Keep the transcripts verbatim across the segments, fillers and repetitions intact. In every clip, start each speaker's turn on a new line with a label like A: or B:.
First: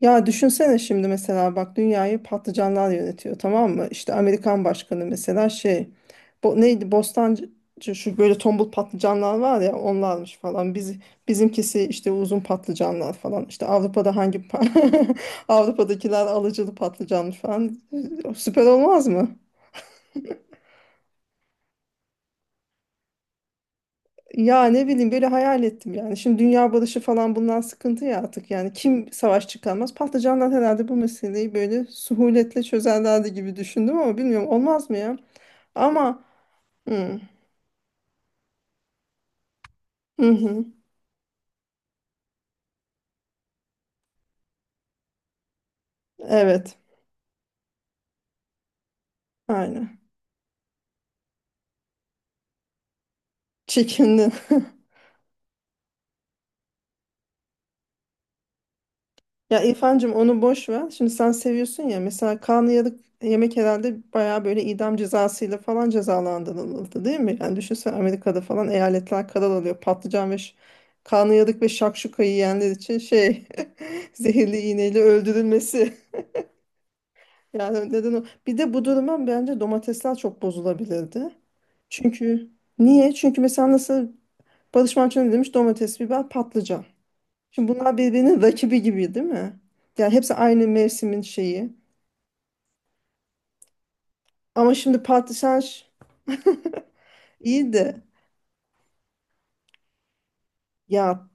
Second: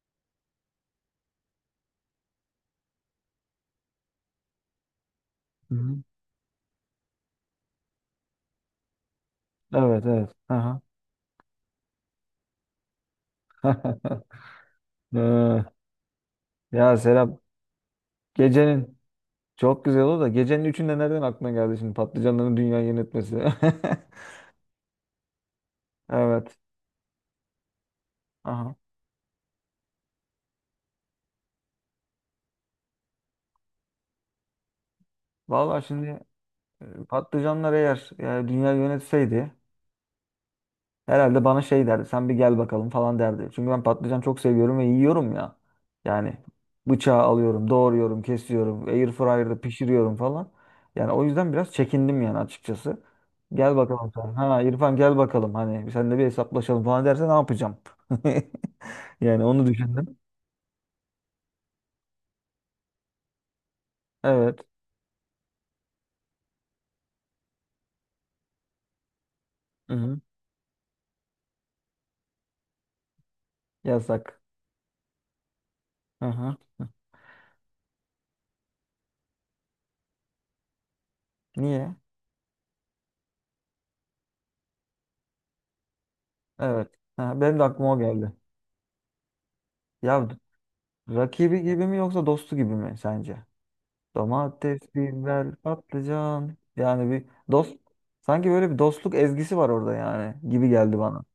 A: Ya düşünsene şimdi mesela bak dünyayı patlıcanlar yönetiyor, tamam mı? İşte Amerikan başkanı mesela
B: Hı
A: şey
B: hı.
A: bo neydi, Bostancı, şu böyle tombul patlıcanlar var ya,
B: Evet evet.
A: onlarmış falan.
B: Aha.
A: Biz bizimkisi işte uzun patlıcanlar falan. İşte Avrupa'da hangi pa-
B: Ee,
A: Avrupa'dakiler alıcılı
B: Ya
A: patlıcanmış
B: Serap
A: falan. Süper
B: gecenin
A: olmaz mı?
B: çok güzel oldu da gecenin üçünde nereden aklına geldi şimdi patlıcanların dünyayı yönetmesi?
A: Ya ne bileyim, böyle hayal ettim yani. Şimdi
B: Evet.
A: dünya barışı falan, bundan sıkıntı ya artık yani.
B: Aha.
A: Kim savaş çıkarmaz? Patlıcanlar herhalde bu meseleyi böyle suhuletle çözerlerdi gibi düşündüm ama bilmiyorum, olmaz mı ya?
B: Vallahi şimdi
A: Ama
B: e,
A: hı,
B: patlıcanlar eğer e, dünya yönetseydi
A: hı, hı.
B: herhalde bana şey derdi. Sen bir gel bakalım falan derdi. Çünkü ben patlıcan çok seviyorum ve yiyorum ya. Yani
A: Evet,
B: bıçağı alıyorum, doğruyorum, kesiyorum, air fryer'da
A: aynen.
B: pişiriyorum falan. Yani o yüzden biraz çekindim yani açıkçası. Gel bakalım
A: Çekindi.
B: sen. Ha İrfan gel bakalım. Hani sen de bir hesaplaşalım falan derse ne yapacağım? Yani
A: Ya
B: onu
A: İrfancığım,
B: düşündüm.
A: onu boş ver. Şimdi sen seviyorsun ya. Mesela karnıyarık yemek herhalde bayağı böyle
B: Evet.
A: idam cezasıyla falan cezalandırıldı, değil mi? Yani düşünsene, Amerika'da falan eyaletler karar alıyor.
B: Hı-hı.
A: Patlıcan ve ş- karnıyarık ve şakşuka yiyenler için şey
B: Yasak.
A: zehirli iğneyle öldürülmesi.
B: Hı-hı.
A: Yani neden o? Bir de bu duruma bence domatesler çok bozulabilirdi.
B: Niye?
A: Çünkü niye? Çünkü mesela nasıl Barış Manço ne demiş? Domates, biber, patlıcan.
B: Evet. Ha, benim de
A: Şimdi
B: aklıma
A: bunlar
B: o geldi.
A: birbirinin rakibi gibi değil mi? Yani
B: Ya
A: hepsi aynı mevsimin
B: rakibi
A: şeyi.
B: gibi mi yoksa dostu gibi mi sence?
A: Ama
B: Domates,
A: şimdi
B: biber,
A: patlıcan,
B: patlıcan. Yani bir
A: iyi
B: dost
A: de
B: sanki böyle bir dostluk ezgisi var orada yani gibi geldi bana.
A: ya,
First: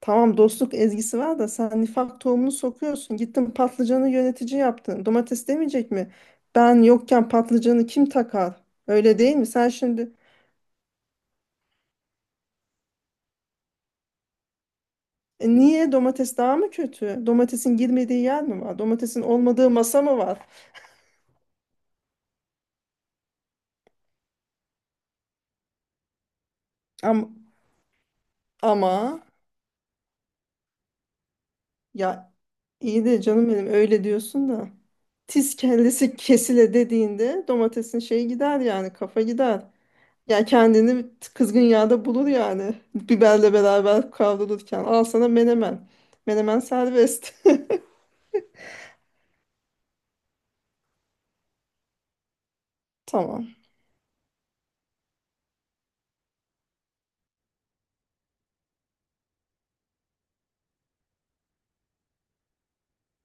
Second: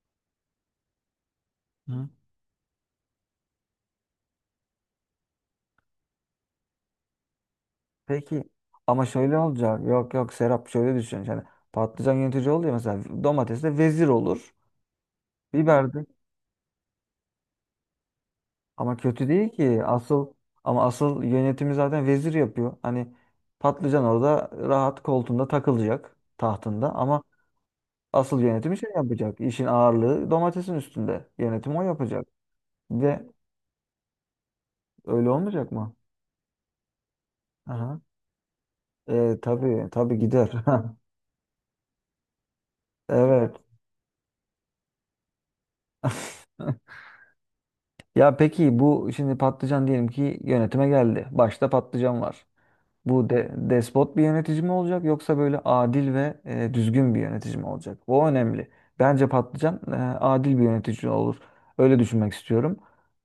A: tamam dostluk ezgisi var da sen
B: Hı.
A: nifak tohumunu sokuyorsun. Gittin patlıcanı yönetici yaptın. Domates demeyecek mi? Ben yokken patlıcanı kim
B: Peki
A: takar?
B: ama
A: Öyle değil
B: şöyle
A: mi? Sen
B: olacak.
A: şimdi,
B: Yok yok Serap şöyle düşün. Yani patlıcan yönetici oluyor mesela domates de vezir olur.
A: e, niye
B: Biber de
A: domates daha mı kötü? Domatesin girmediği yer mi var?
B: ama
A: Domatesin
B: kötü değil
A: olmadığı
B: ki.
A: masa mı
B: Asıl
A: var?
B: ama asıl yönetimi zaten vezir yapıyor. Hani patlıcan orada rahat koltuğunda takılacak tahtında ama
A: Ama,
B: asıl yönetimi şey
A: ama
B: yapacak. İşin ağırlığı domatesin üstünde. Yönetim o yapacak.
A: ya, İyi de
B: ve
A: canım benim, öyle diyorsun da.
B: Öyle
A: Tiz
B: olmayacak mı?
A: kellesi kesile dediğinde domatesin
B: Aha.
A: şeyi gider, yani kafa
B: E,
A: gider.
B: tabii tabii
A: Ya
B: gider.
A: kendini kızgın yağda bulur yani. Biberle
B: Evet.
A: beraber kavrulurken. Al sana menemen. Menemen serbest.
B: Ya peki bu şimdi patlıcan diyelim ki yönetime geldi. Başta patlıcan var. Bu de,
A: Tamam.
B: despot bir yönetici mi olacak yoksa böyle adil ve e, düzgün bir yönetici mi olacak? O önemli. Bence patlıcan e, adil bir yönetici olur. Öyle düşünmek istiyorum.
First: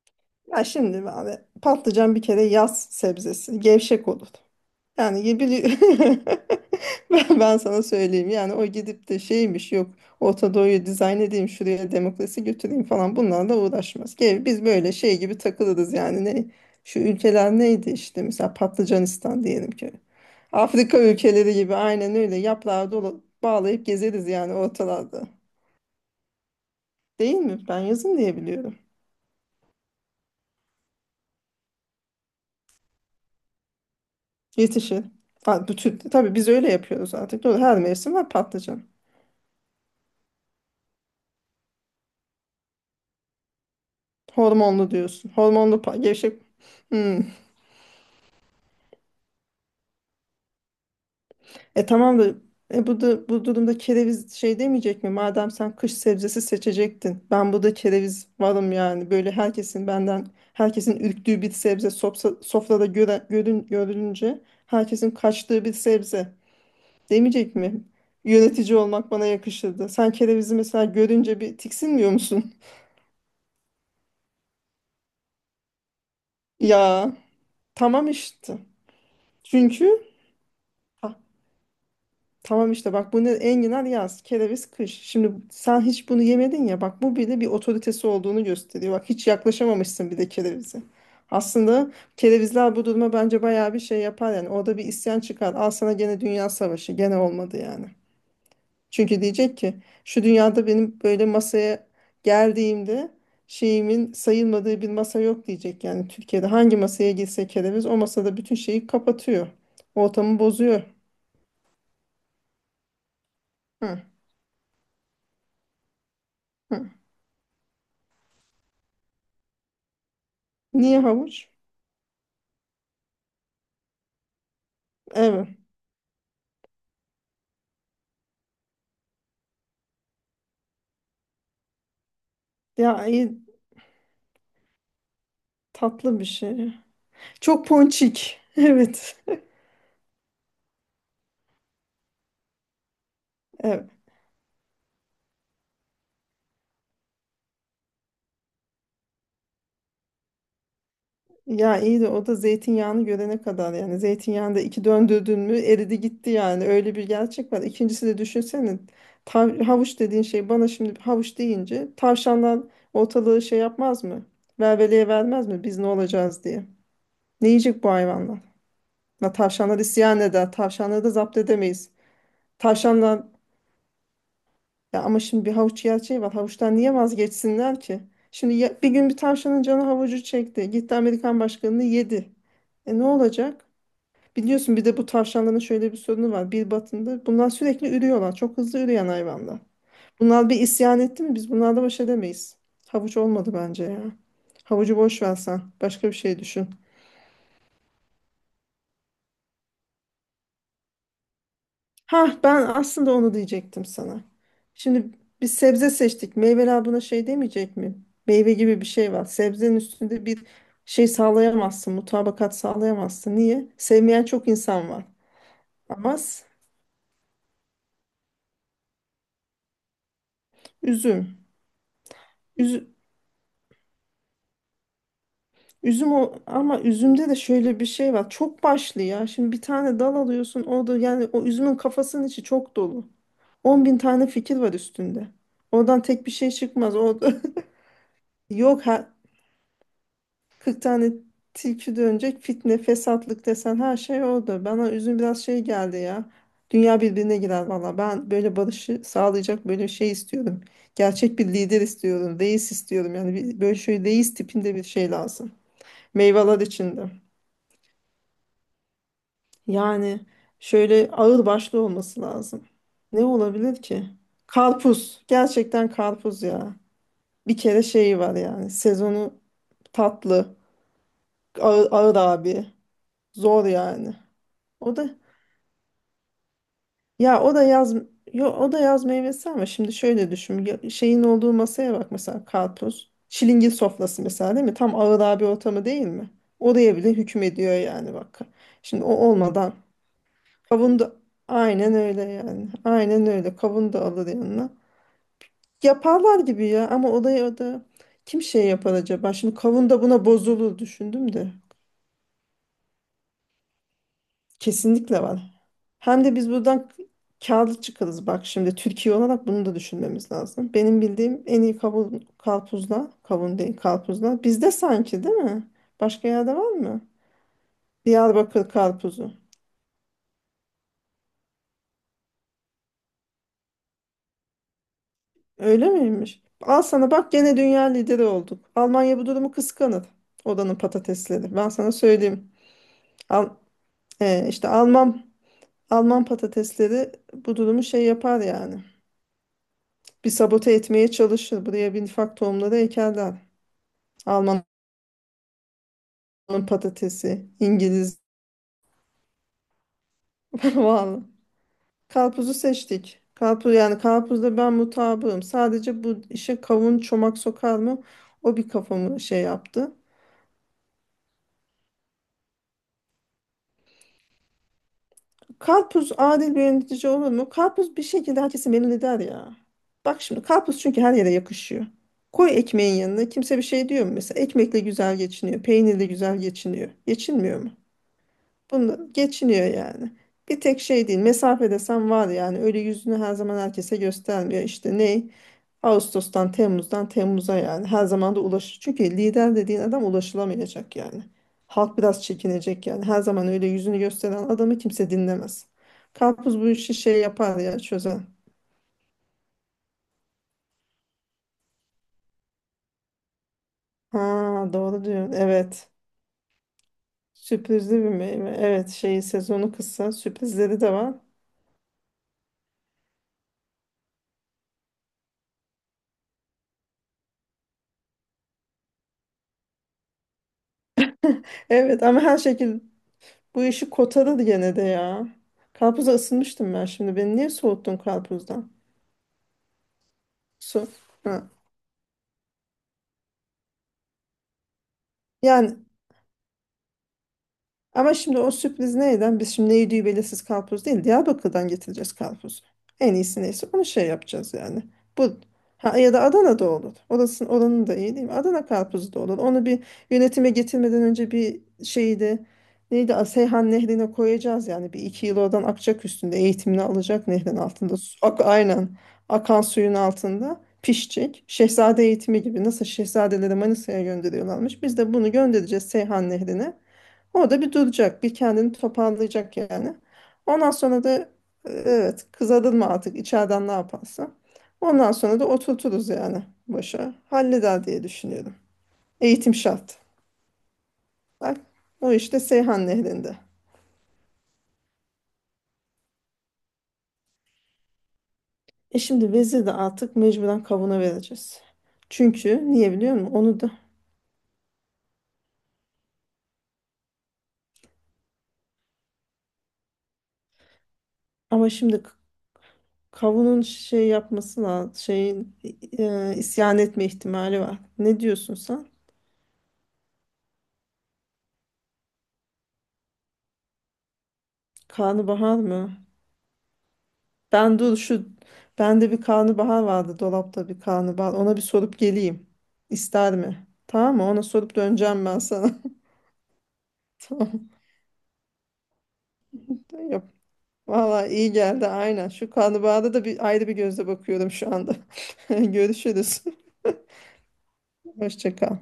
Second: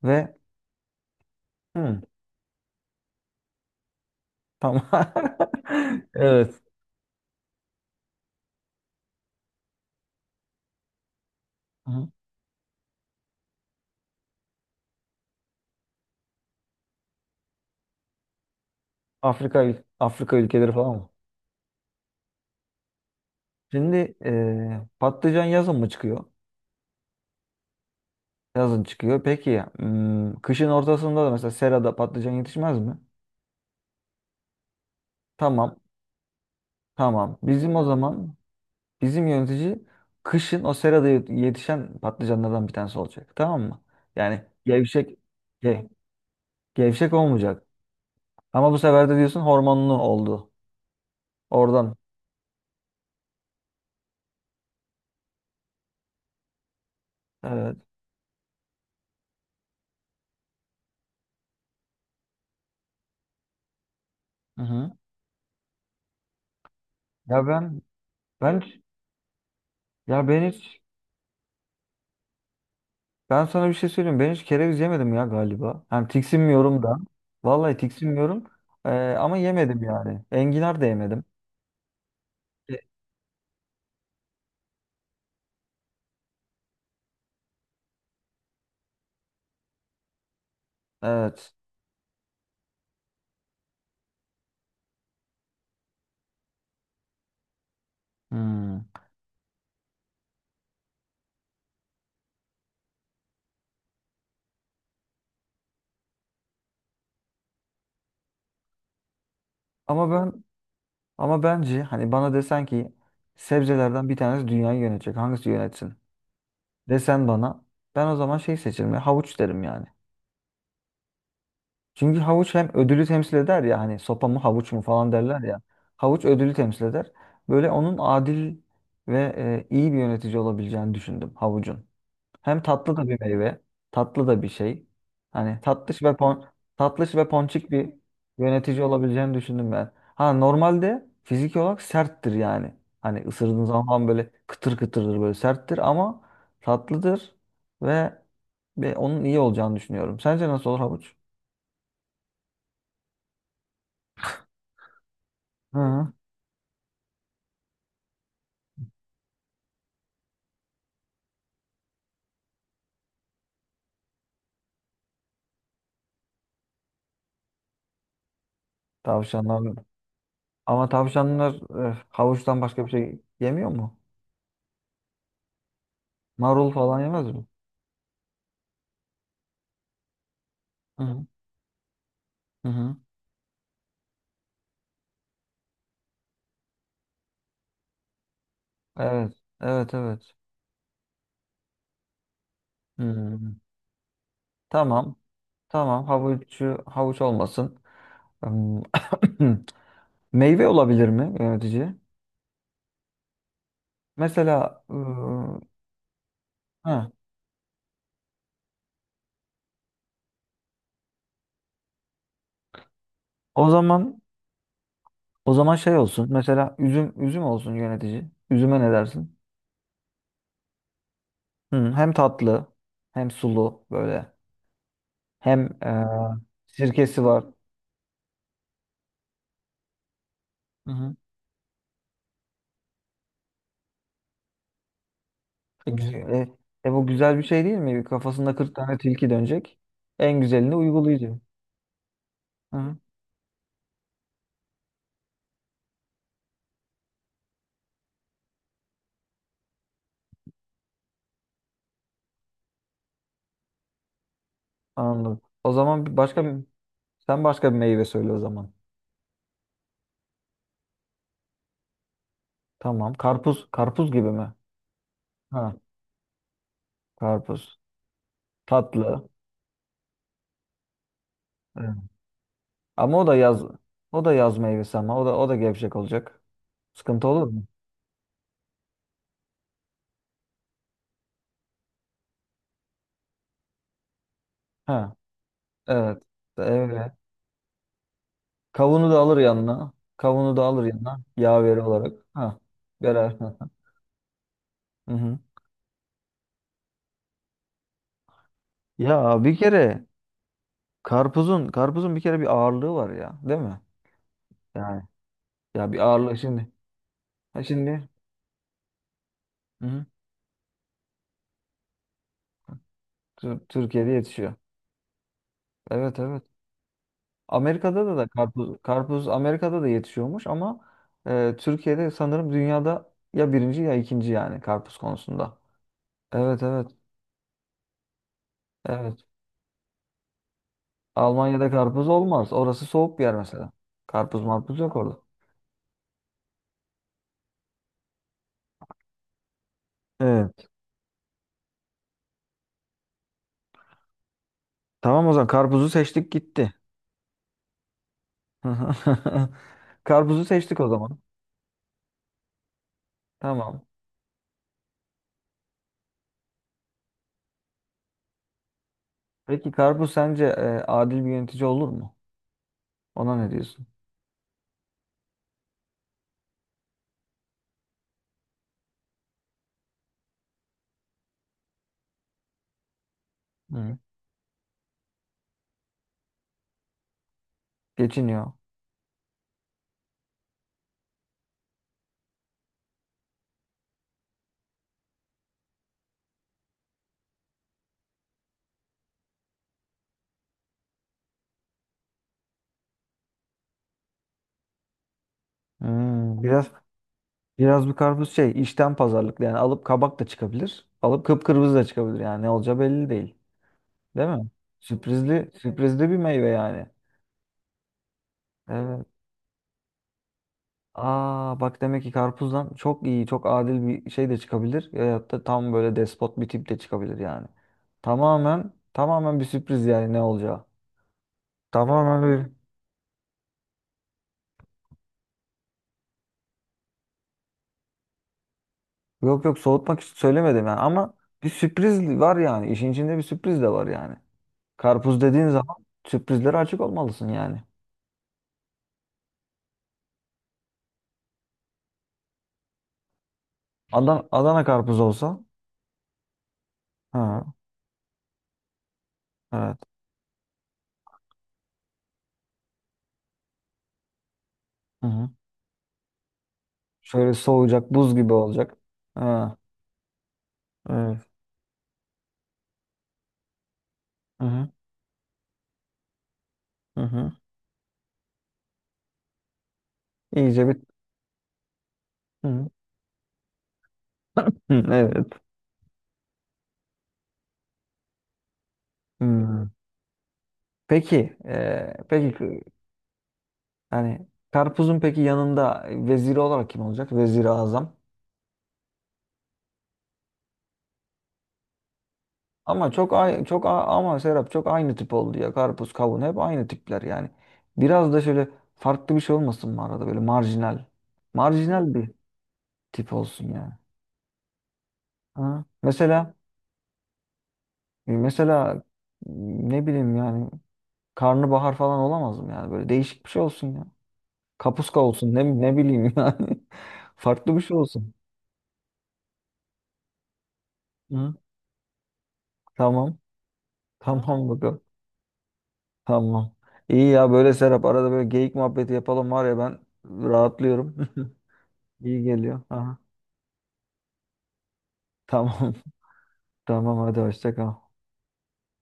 B: Ve
A: Ya şimdi abi,
B: hı,
A: patlıcan bir kere yaz sebzesi. Gevşek olur.
B: tamam.
A: Yani bir
B: Evet.
A: ben, ben sana söyleyeyim yani. O gidip de şeymiş, yok Orta Doğu'yu dizayn edeyim, şuraya
B: Hı.
A: demokrasi götüreyim falan, bunlarla uğraşmaz. Gel biz böyle şey gibi takılırız yani, ne şu ülkeler neydi, işte mesela Patlıcanistan
B: Afrika
A: diyelim
B: ül-
A: ki.
B: Afrika ülkeleri falan
A: Afrika
B: mı?
A: ülkeleri gibi aynen öyle, yaprağı dolu bağlayıp
B: Şimdi
A: gezeriz yani
B: e,
A: ortalarda.
B: patlıcan yazın mı çıkıyor?
A: Değil mi? Ben yazın diye biliyorum.
B: Yazın çıkıyor. Peki hmm, kışın ortasında da mesela serada patlıcan yetişmez mi?
A: Yetişir. Ha,
B: Tamam.
A: bütün, tabii biz öyle yapıyoruz
B: Tamam.
A: artık. Doğru,
B: Bizim
A: her
B: o
A: mevsim var
B: zaman
A: patlıcan.
B: bizim yönetici kışın o serada yet- yetişen patlıcanlardan bir tanesi olacak. Tamam mı? Yani
A: Hormonlu
B: gevşek
A: diyorsun. Hormonlu
B: ge-
A: pa- gevşek.
B: gevşek
A: Hmm.
B: olmayacak. Ama bu sefer de diyorsun hormonlu oldu.
A: E
B: Oradan.
A: tamam da, e bu da bu durumda kereviz şey demeyecek mi? Madem sen kış sebzesi seçecektin. Ben burada
B: Evet.
A: kereviz varım yani. Böyle herkesin benden, herkesin ürktüğü bir sebze, sopsa, sofrada göre, görün, görülünce
B: Hı hı.
A: herkesin kaçtığı bir sebze
B: Ya
A: demeyecek
B: ben
A: mi?
B: ben
A: Yönetici
B: hiç-
A: olmak bana yakışırdı. Sen
B: ya ben
A: kerevizi
B: hiç
A: mesela görünce bir tiksinmiyor musun?
B: ben sana bir şey söyleyeyim. Ben hiç kereviz yemedim ya galiba. Hani tiksinmiyorum da.
A: Ya
B: Vallahi
A: tamam
B: tiksinmiyorum.
A: işte.
B: Ee, ama yemedim
A: Çünkü
B: yani. Enginar da yemedim.
A: tamam
B: E,
A: işte, bak, bunu enginar yaz, kereviz kış. Şimdi sen hiç bunu yemedin ya, bak bu bile bir otoritesi olduğunu gösteriyor. Bak hiç yaklaşamamışsın bir de kerevize.
B: Evet.
A: Aslında kerevizler bu duruma bence bayağı bir şey yapar yani. Orada bir isyan çıkar. Al sana gene dünya savaşı. Gene olmadı yani.
B: Hmm.
A: Çünkü diyecek ki, şu dünyada benim böyle masaya geldiğimde şeyimin sayılmadığı bir masa yok diyecek. Yani Türkiye'de hangi masaya girse kereviz, o masada bütün şeyi kapatıyor.
B: Ama
A: Ortamı
B: ben
A: bozuyor.
B: ama bence hani bana desen ki
A: Hı,
B: sebzelerden bir tanesi dünyayı yönetecek. Hangisi yönetsin?
A: hı.
B: Desen bana ben o zaman şey seçerim ya, havuç derim yani.
A: Niye havuç?
B: Çünkü havuç hem ödülü temsil eder ya hani sopa mı havuç mu falan derler
A: Evet.
B: ya. Havuç ödülü temsil eder. Böyle onun adil ve e, iyi bir yönetici olabileceğini düşündüm havucun. Hem tatlı
A: Ya
B: da bir
A: iyi,
B: meyve, tatlı da bir şey. Hani tatlış ve
A: tatlı bir
B: pon
A: şey.
B: tatlış ve
A: Çok
B: ponçik bir
A: ponçik.
B: yönetici
A: Evet.
B: olabileceğini düşündüm ben. Ha normalde fiziki olarak serttir yani. Hani ısırdığın
A: Evet.
B: zaman böyle kıtır kıtırdır böyle serttir ama tatlıdır ve, ve onun iyi olacağını düşünüyorum. Sence nasıl olur havuç?
A: Ya iyi de o da zeytinyağını görene kadar yani, zeytinyağını da iki döndürdün mü
B: Hı
A: eridi
B: hı.
A: gitti, yani öyle bir gerçek var. İkincisi de, düşünsene, tav- havuç dediğin şey, bana şimdi havuç deyince tavşanlar ortalığı şey yapmaz mı? Velveleye vermez mi, biz ne olacağız diye. Ne yiyecek bu hayvanlar? Ya
B: Tavşanlar.
A: tavşanlar isyan eder.
B: Ama
A: Tavşanları da zapt
B: tavşanlar
A: edemeyiz.
B: eh, havuçtan başka bir şey
A: Tavşanlar
B: yemiyor mu?
A: ya, ama şimdi bir havuç gerçeği var.
B: Marul
A: Havuçtan niye
B: falan yemez mi?
A: vazgeçsinler ki? Şimdi ya- bir gün bir tavşanın canı havucu çekti. Gitti
B: Hı hı.
A: Amerikan başkanını yedi.
B: Hı hı.
A: E ne olacak? Biliyorsun bir de bu tavşanların şöyle bir sorunu var. Bir batında bunlar sürekli ürüyorlar. Çok hızlı üreyen
B: Evet.
A: hayvanlar.
B: Evet evet.
A: Bunlar bir isyan etti mi biz bunlarla baş edemeyiz. Havuç olmadı
B: Hmm.
A: bence ya. Havucu
B: Tamam.
A: boş versen.
B: Tamam
A: Başka bir şey düşün.
B: havucu havuç olmasın. Im, Meyve olabilir mi yönetici?
A: Ha, ben aslında onu diyecektim sana.
B: Mesela
A: Şimdi biz
B: ıı,
A: sebze seçtik. Meyveler buna
B: ha,
A: şey demeyecek mi? Meyve gibi bir şey var. Sebzenin üstünde bir şey sağlayamazsın. Mutabakat sağlayamazsın. Niye?
B: o zaman
A: Sevmeyen çok insan var.
B: o zaman şey
A: Ama
B: olsun.
A: s-
B: Mesela üzüm üzüm olsun yönetici. Üzüme ne dersin?
A: üzüm.
B: Hı, hem tatlı
A: Üzü-
B: hem sulu böyle. Hem e,
A: üzüm o, ama
B: sirkesi
A: üzümde de
B: var.
A: şöyle bir şey var. Çok başlı ya. Şimdi bir tane dal alıyorsun. O
B: Hı
A: da
B: hı.
A: yani, o üzümün kafasının içi çok dolu. On bin tane fikir var üstünde.
B: E,
A: Oradan
B: güzel.
A: tek bir şey
B: E, e,
A: çıkmaz.
B: bu
A: O
B: güzel bir şey değil mi? Kafasında kırk
A: yok ha,
B: tane tilki dönecek. En güzelini
A: kırk tane
B: uygulayıcı.
A: tilki dönecek,
B: Hı
A: fitne
B: hı.
A: fesatlık desen her şey oldu. Bana üzüm biraz şey geldi ya. Dünya birbirine girer valla. Ben böyle barışı sağlayacak böyle bir şey istiyorum. Gerçek bir lider istiyorum. Reis istiyorum. Yani bir, böyle şöyle reis tipinde bir şey
B: Anladım.
A: lazım.
B: O zaman bir başka
A: Meyveler
B: bir
A: içinde.
B: sen başka bir meyve söyle o zaman.
A: Yani şöyle ağır başlı olması lazım.
B: Tamam.
A: Ne
B: Karpuz,
A: olabilir ki?
B: karpuz gibi mi?
A: Karpuz.
B: Ha,
A: Gerçekten karpuz ya. Bir
B: karpuz.
A: kere şeyi var yani.
B: Tatlı.
A: Sezonu tatlı. Ağır,
B: Evet.
A: ağır abi.
B: Ama o da yaz
A: Zor yani.
B: o da yaz
A: O
B: meyvesi
A: da,
B: ama o da o da gevşek olacak. Sıkıntı
A: ya
B: olur
A: o da
B: mu?
A: yaz, yo, o da yaz meyvesi. Ama şimdi şöyle düşün, ya- şeyin olduğu masaya bak, mesela karpuz çilingir sofrası mesela değil mi, tam
B: Ha,
A: ağır bir ortamı değil
B: evet.
A: mi, oraya bile
B: Evet.
A: hükmediyor yani. Bak şimdi
B: Kavunu
A: o
B: da alır
A: olmadan,
B: yanına. Kavunu da alır
A: kavun da
B: yanına yaveri
A: aynen
B: olarak.
A: öyle
B: Ha,
A: yani, aynen
B: beraber.
A: öyle kavun da alır yanına,
B: Hı hı.
A: yaparlar gibi ya, ama odaya da kim şey yapar acaba,
B: Ya
A: şimdi
B: bir
A: kavun da
B: kere
A: buna bozulur düşündüm de.
B: karpuzun karpuzun bir kere bir ağırlığı var ya, değil mi? Yani
A: Kesinlikle var.
B: ya bir
A: Hem de
B: ağırlığı
A: biz
B: şimdi.
A: buradan
B: Ha
A: kârlı
B: şimdi.
A: çıkarız, bak şimdi Türkiye olarak bunu da
B: Hı hı.
A: düşünmemiz lazım. Benim bildiğim en iyi kavun, karpuzlar, kavun
B: Tür-
A: değil
B: Türkiye'de
A: karpuzlar
B: yetişiyor.
A: bizde sanki, değil mi?
B: Evet
A: Başka
B: evet.
A: yerde var mı?
B: Amerika'da da, da
A: Diyarbakır
B: karpuz, karpuz
A: karpuzu.
B: Amerika'da da yetişiyormuş ama e, Türkiye'de sanırım dünyada ya birinci ya ikinci yani karpuz konusunda.
A: Öyle miymiş?
B: Evet
A: Al
B: evet
A: sana bak, gene dünya lideri olduk. Almanya
B: evet.
A: bu durumu kıskanır. Oranın patatesleri. Ben
B: Almanya'da
A: sana
B: karpuz
A: söyleyeyim.
B: olmaz. Orası soğuk bir yer
A: Al,
B: mesela. Karpuz
A: e, işte
B: marpuz yok orada.
A: Alman Alman patatesleri bu durumu şey yapar yani. Bir
B: Evet.
A: sabote etmeye çalışır. Buraya bir nifak tohumları ekerler. Almanın
B: Tamam o zaman karpuzu seçtik gitti.
A: patatesi, İngiliz
B: Karpuzu seçtik o zaman.
A: vallahi. Karpuzu seçtik. Karpuz
B: Tamam.
A: yani, karpuzda ben mutabığım. Sadece bu işe kavun çomak sokar mı? O bir kafamı şey
B: Peki
A: yaptı.
B: karpuz sence e, adil bir yönetici olur mu? Ona ne diyorsun?
A: Karpuz adil bir yönetici olur mu? Karpuz bir şekilde herkesi memnun eder ya. Bak şimdi karpuz, çünkü her yere yakışıyor. Koy ekmeğin yanına, kimse bir şey
B: Hı.
A: diyor mu mesela? Ekmekle güzel geçiniyor, peynirle güzel geçiniyor. Geçinmiyor mu?
B: Geçiniyor.
A: Bunu geçiniyor yani. Bir tek şey değil. Mesafe desem var yani. Öyle yüzünü her zaman herkese göstermiyor. İşte ne? Ağustos'tan, Temmuz'dan Temmuz'a yani. Her zaman da ulaş. Çünkü lider dediğin adam ulaşılamayacak yani. Halk biraz çekinecek yani. Her zaman öyle yüzünü gösteren adamı kimse dinlemez.
B: Hmm,
A: Karpuz bu
B: biraz
A: işi şey yapar ya,
B: Biraz bir
A: çözer.
B: karpuz şey işten pazarlıklı yani alıp kabak da çıkabilir. Alıp kıpkırmızı da çıkabilir yani ne olacağı belli değil.
A: Ha
B: Değil mi?
A: doğru diyorsun.
B: Sürprizli
A: Evet.
B: sürprizli bir meyve yani.
A: Sürprizli bir meyve. Evet,
B: Evet.
A: şeyi sezonu kısa. Sürprizleri de var.
B: Aa bak demek ki karpuzdan çok iyi çok adil bir şey de çıkabilir. Ya da tam böyle despot bir tip de çıkabilir yani. Tamamen tamamen bir sürpriz yani ne olacağı.
A: Evet, ama
B: Tamamen
A: her
B: bir
A: şekilde bu işi kotaladı gene de ya. Karpuza ısınmıştım ben şimdi. Beni niye soğuttun karpuzdan?
B: yok yok soğutmak için söylemedim yani
A: Su.
B: ama
A: Ha.
B: bir sürpriz var yani. İşin içinde bir sürpriz de var yani. Karpuz dediğin zaman
A: Yani
B: sürprizlere açık olmalısın yani.
A: ama şimdi o sürpriz neyden? Biz şimdi ne yediği belirsiz karpuz değil, Diyarbakır'dan getireceğiz karpuzu. En iyisi neyse onu şey
B: Adana,
A: yapacağız
B: Adana
A: yani.
B: karpuz
A: Bu
B: olsa.
A: ha, ya da Adana'da olur. Orasının,
B: Ha,
A: oranın da iyi değil mi? Adana karpuzu da olur. Onu bir
B: evet.
A: yönetime getirmeden önce bir şeydi. Neydi? A- Seyhan Nehri'ne koyacağız yani. Bir
B: Hı
A: iki
B: hı.
A: yıl oradan akacak üstünde. Eğitimini alacak
B: Şöyle
A: nehrin
B: soğuyacak,
A: altında.
B: buz
A: Su-
B: gibi
A: Ak,
B: olacak.
A: aynen.
B: Ha,
A: Akan suyun altında
B: evet.
A: pişecek. Şehzade eğitimi gibi. Nasıl şehzadeleri Manisa'ya
B: Hı hı.
A: gönderiyorlarmış, biz de bunu göndereceğiz Seyhan Nehri'ne.
B: Hı hı.
A: Orada bir duracak, bir kendini toparlayacak yani.
B: İyice
A: Ondan
B: bir.
A: sonra da, e, evet
B: Hı
A: kız
B: hı.
A: mı artık içeriden, ne yaparsa.
B: Hı,
A: Ondan
B: evet.
A: sonra da oturturuz yani başa. Halleder diye düşünüyorum. Eğitim
B: Hı.
A: şart.
B: Peki,
A: Bak,
B: e,
A: o
B: peki
A: işte
B: k-
A: Seyhan Nehri'nde.
B: yani karpuzun peki yanında veziri olarak kim olacak? Veziri Azam.
A: E şimdi vezir de artık mecburen kavuna vereceğiz. Çünkü
B: Ama
A: niye
B: çok
A: biliyor musun?
B: ay
A: Onu
B: çok
A: da,
B: a- ama Serap çok aynı tip oldu ya. Karpuz, kavun hep aynı tipler yani. Biraz da şöyle farklı bir şey olmasın mı arada böyle marjinal.
A: ama
B: Marjinal
A: şimdi k-
B: bir tip olsun
A: kavunun
B: yani.
A: şey yapması lazım. Şeyin,
B: Ha.
A: e,
B: Mesela
A: isyan etme ihtimali var.
B: E,
A: Ne diyorsun
B: Mesela
A: sen?
B: ne bileyim yani karnabahar falan olamaz mı yani böyle değişik bir şey olsun ya. Kapuska olsun
A: Karnabahar
B: ne, ne
A: mı?
B: bileyim yani. Farklı bir şey
A: Ben dur,
B: olsun.
A: şu bende bir karnabahar vardı dolapta, bir karnabahar.
B: Hı?
A: Ona bir sorup geleyim.
B: Tamam.
A: İster mi? Tamam mı? Ona
B: Tamam
A: sorup
B: bakalım.
A: döneceğim ben sana.
B: Tamam. İyi ya böyle
A: Tamam.
B: Serap arada böyle geyik muhabbeti yapalım var ya ben
A: Yap.
B: rahatlıyorum.
A: Valla iyi geldi
B: İyi
A: aynen. Şu
B: geliyor. Aha.
A: karnabahara da bir ayrı bir gözle bakıyorum şu anda.
B: Tamam.
A: Görüşürüz.
B: Tamam hadi hoşça kal.
A: Hoşça kal.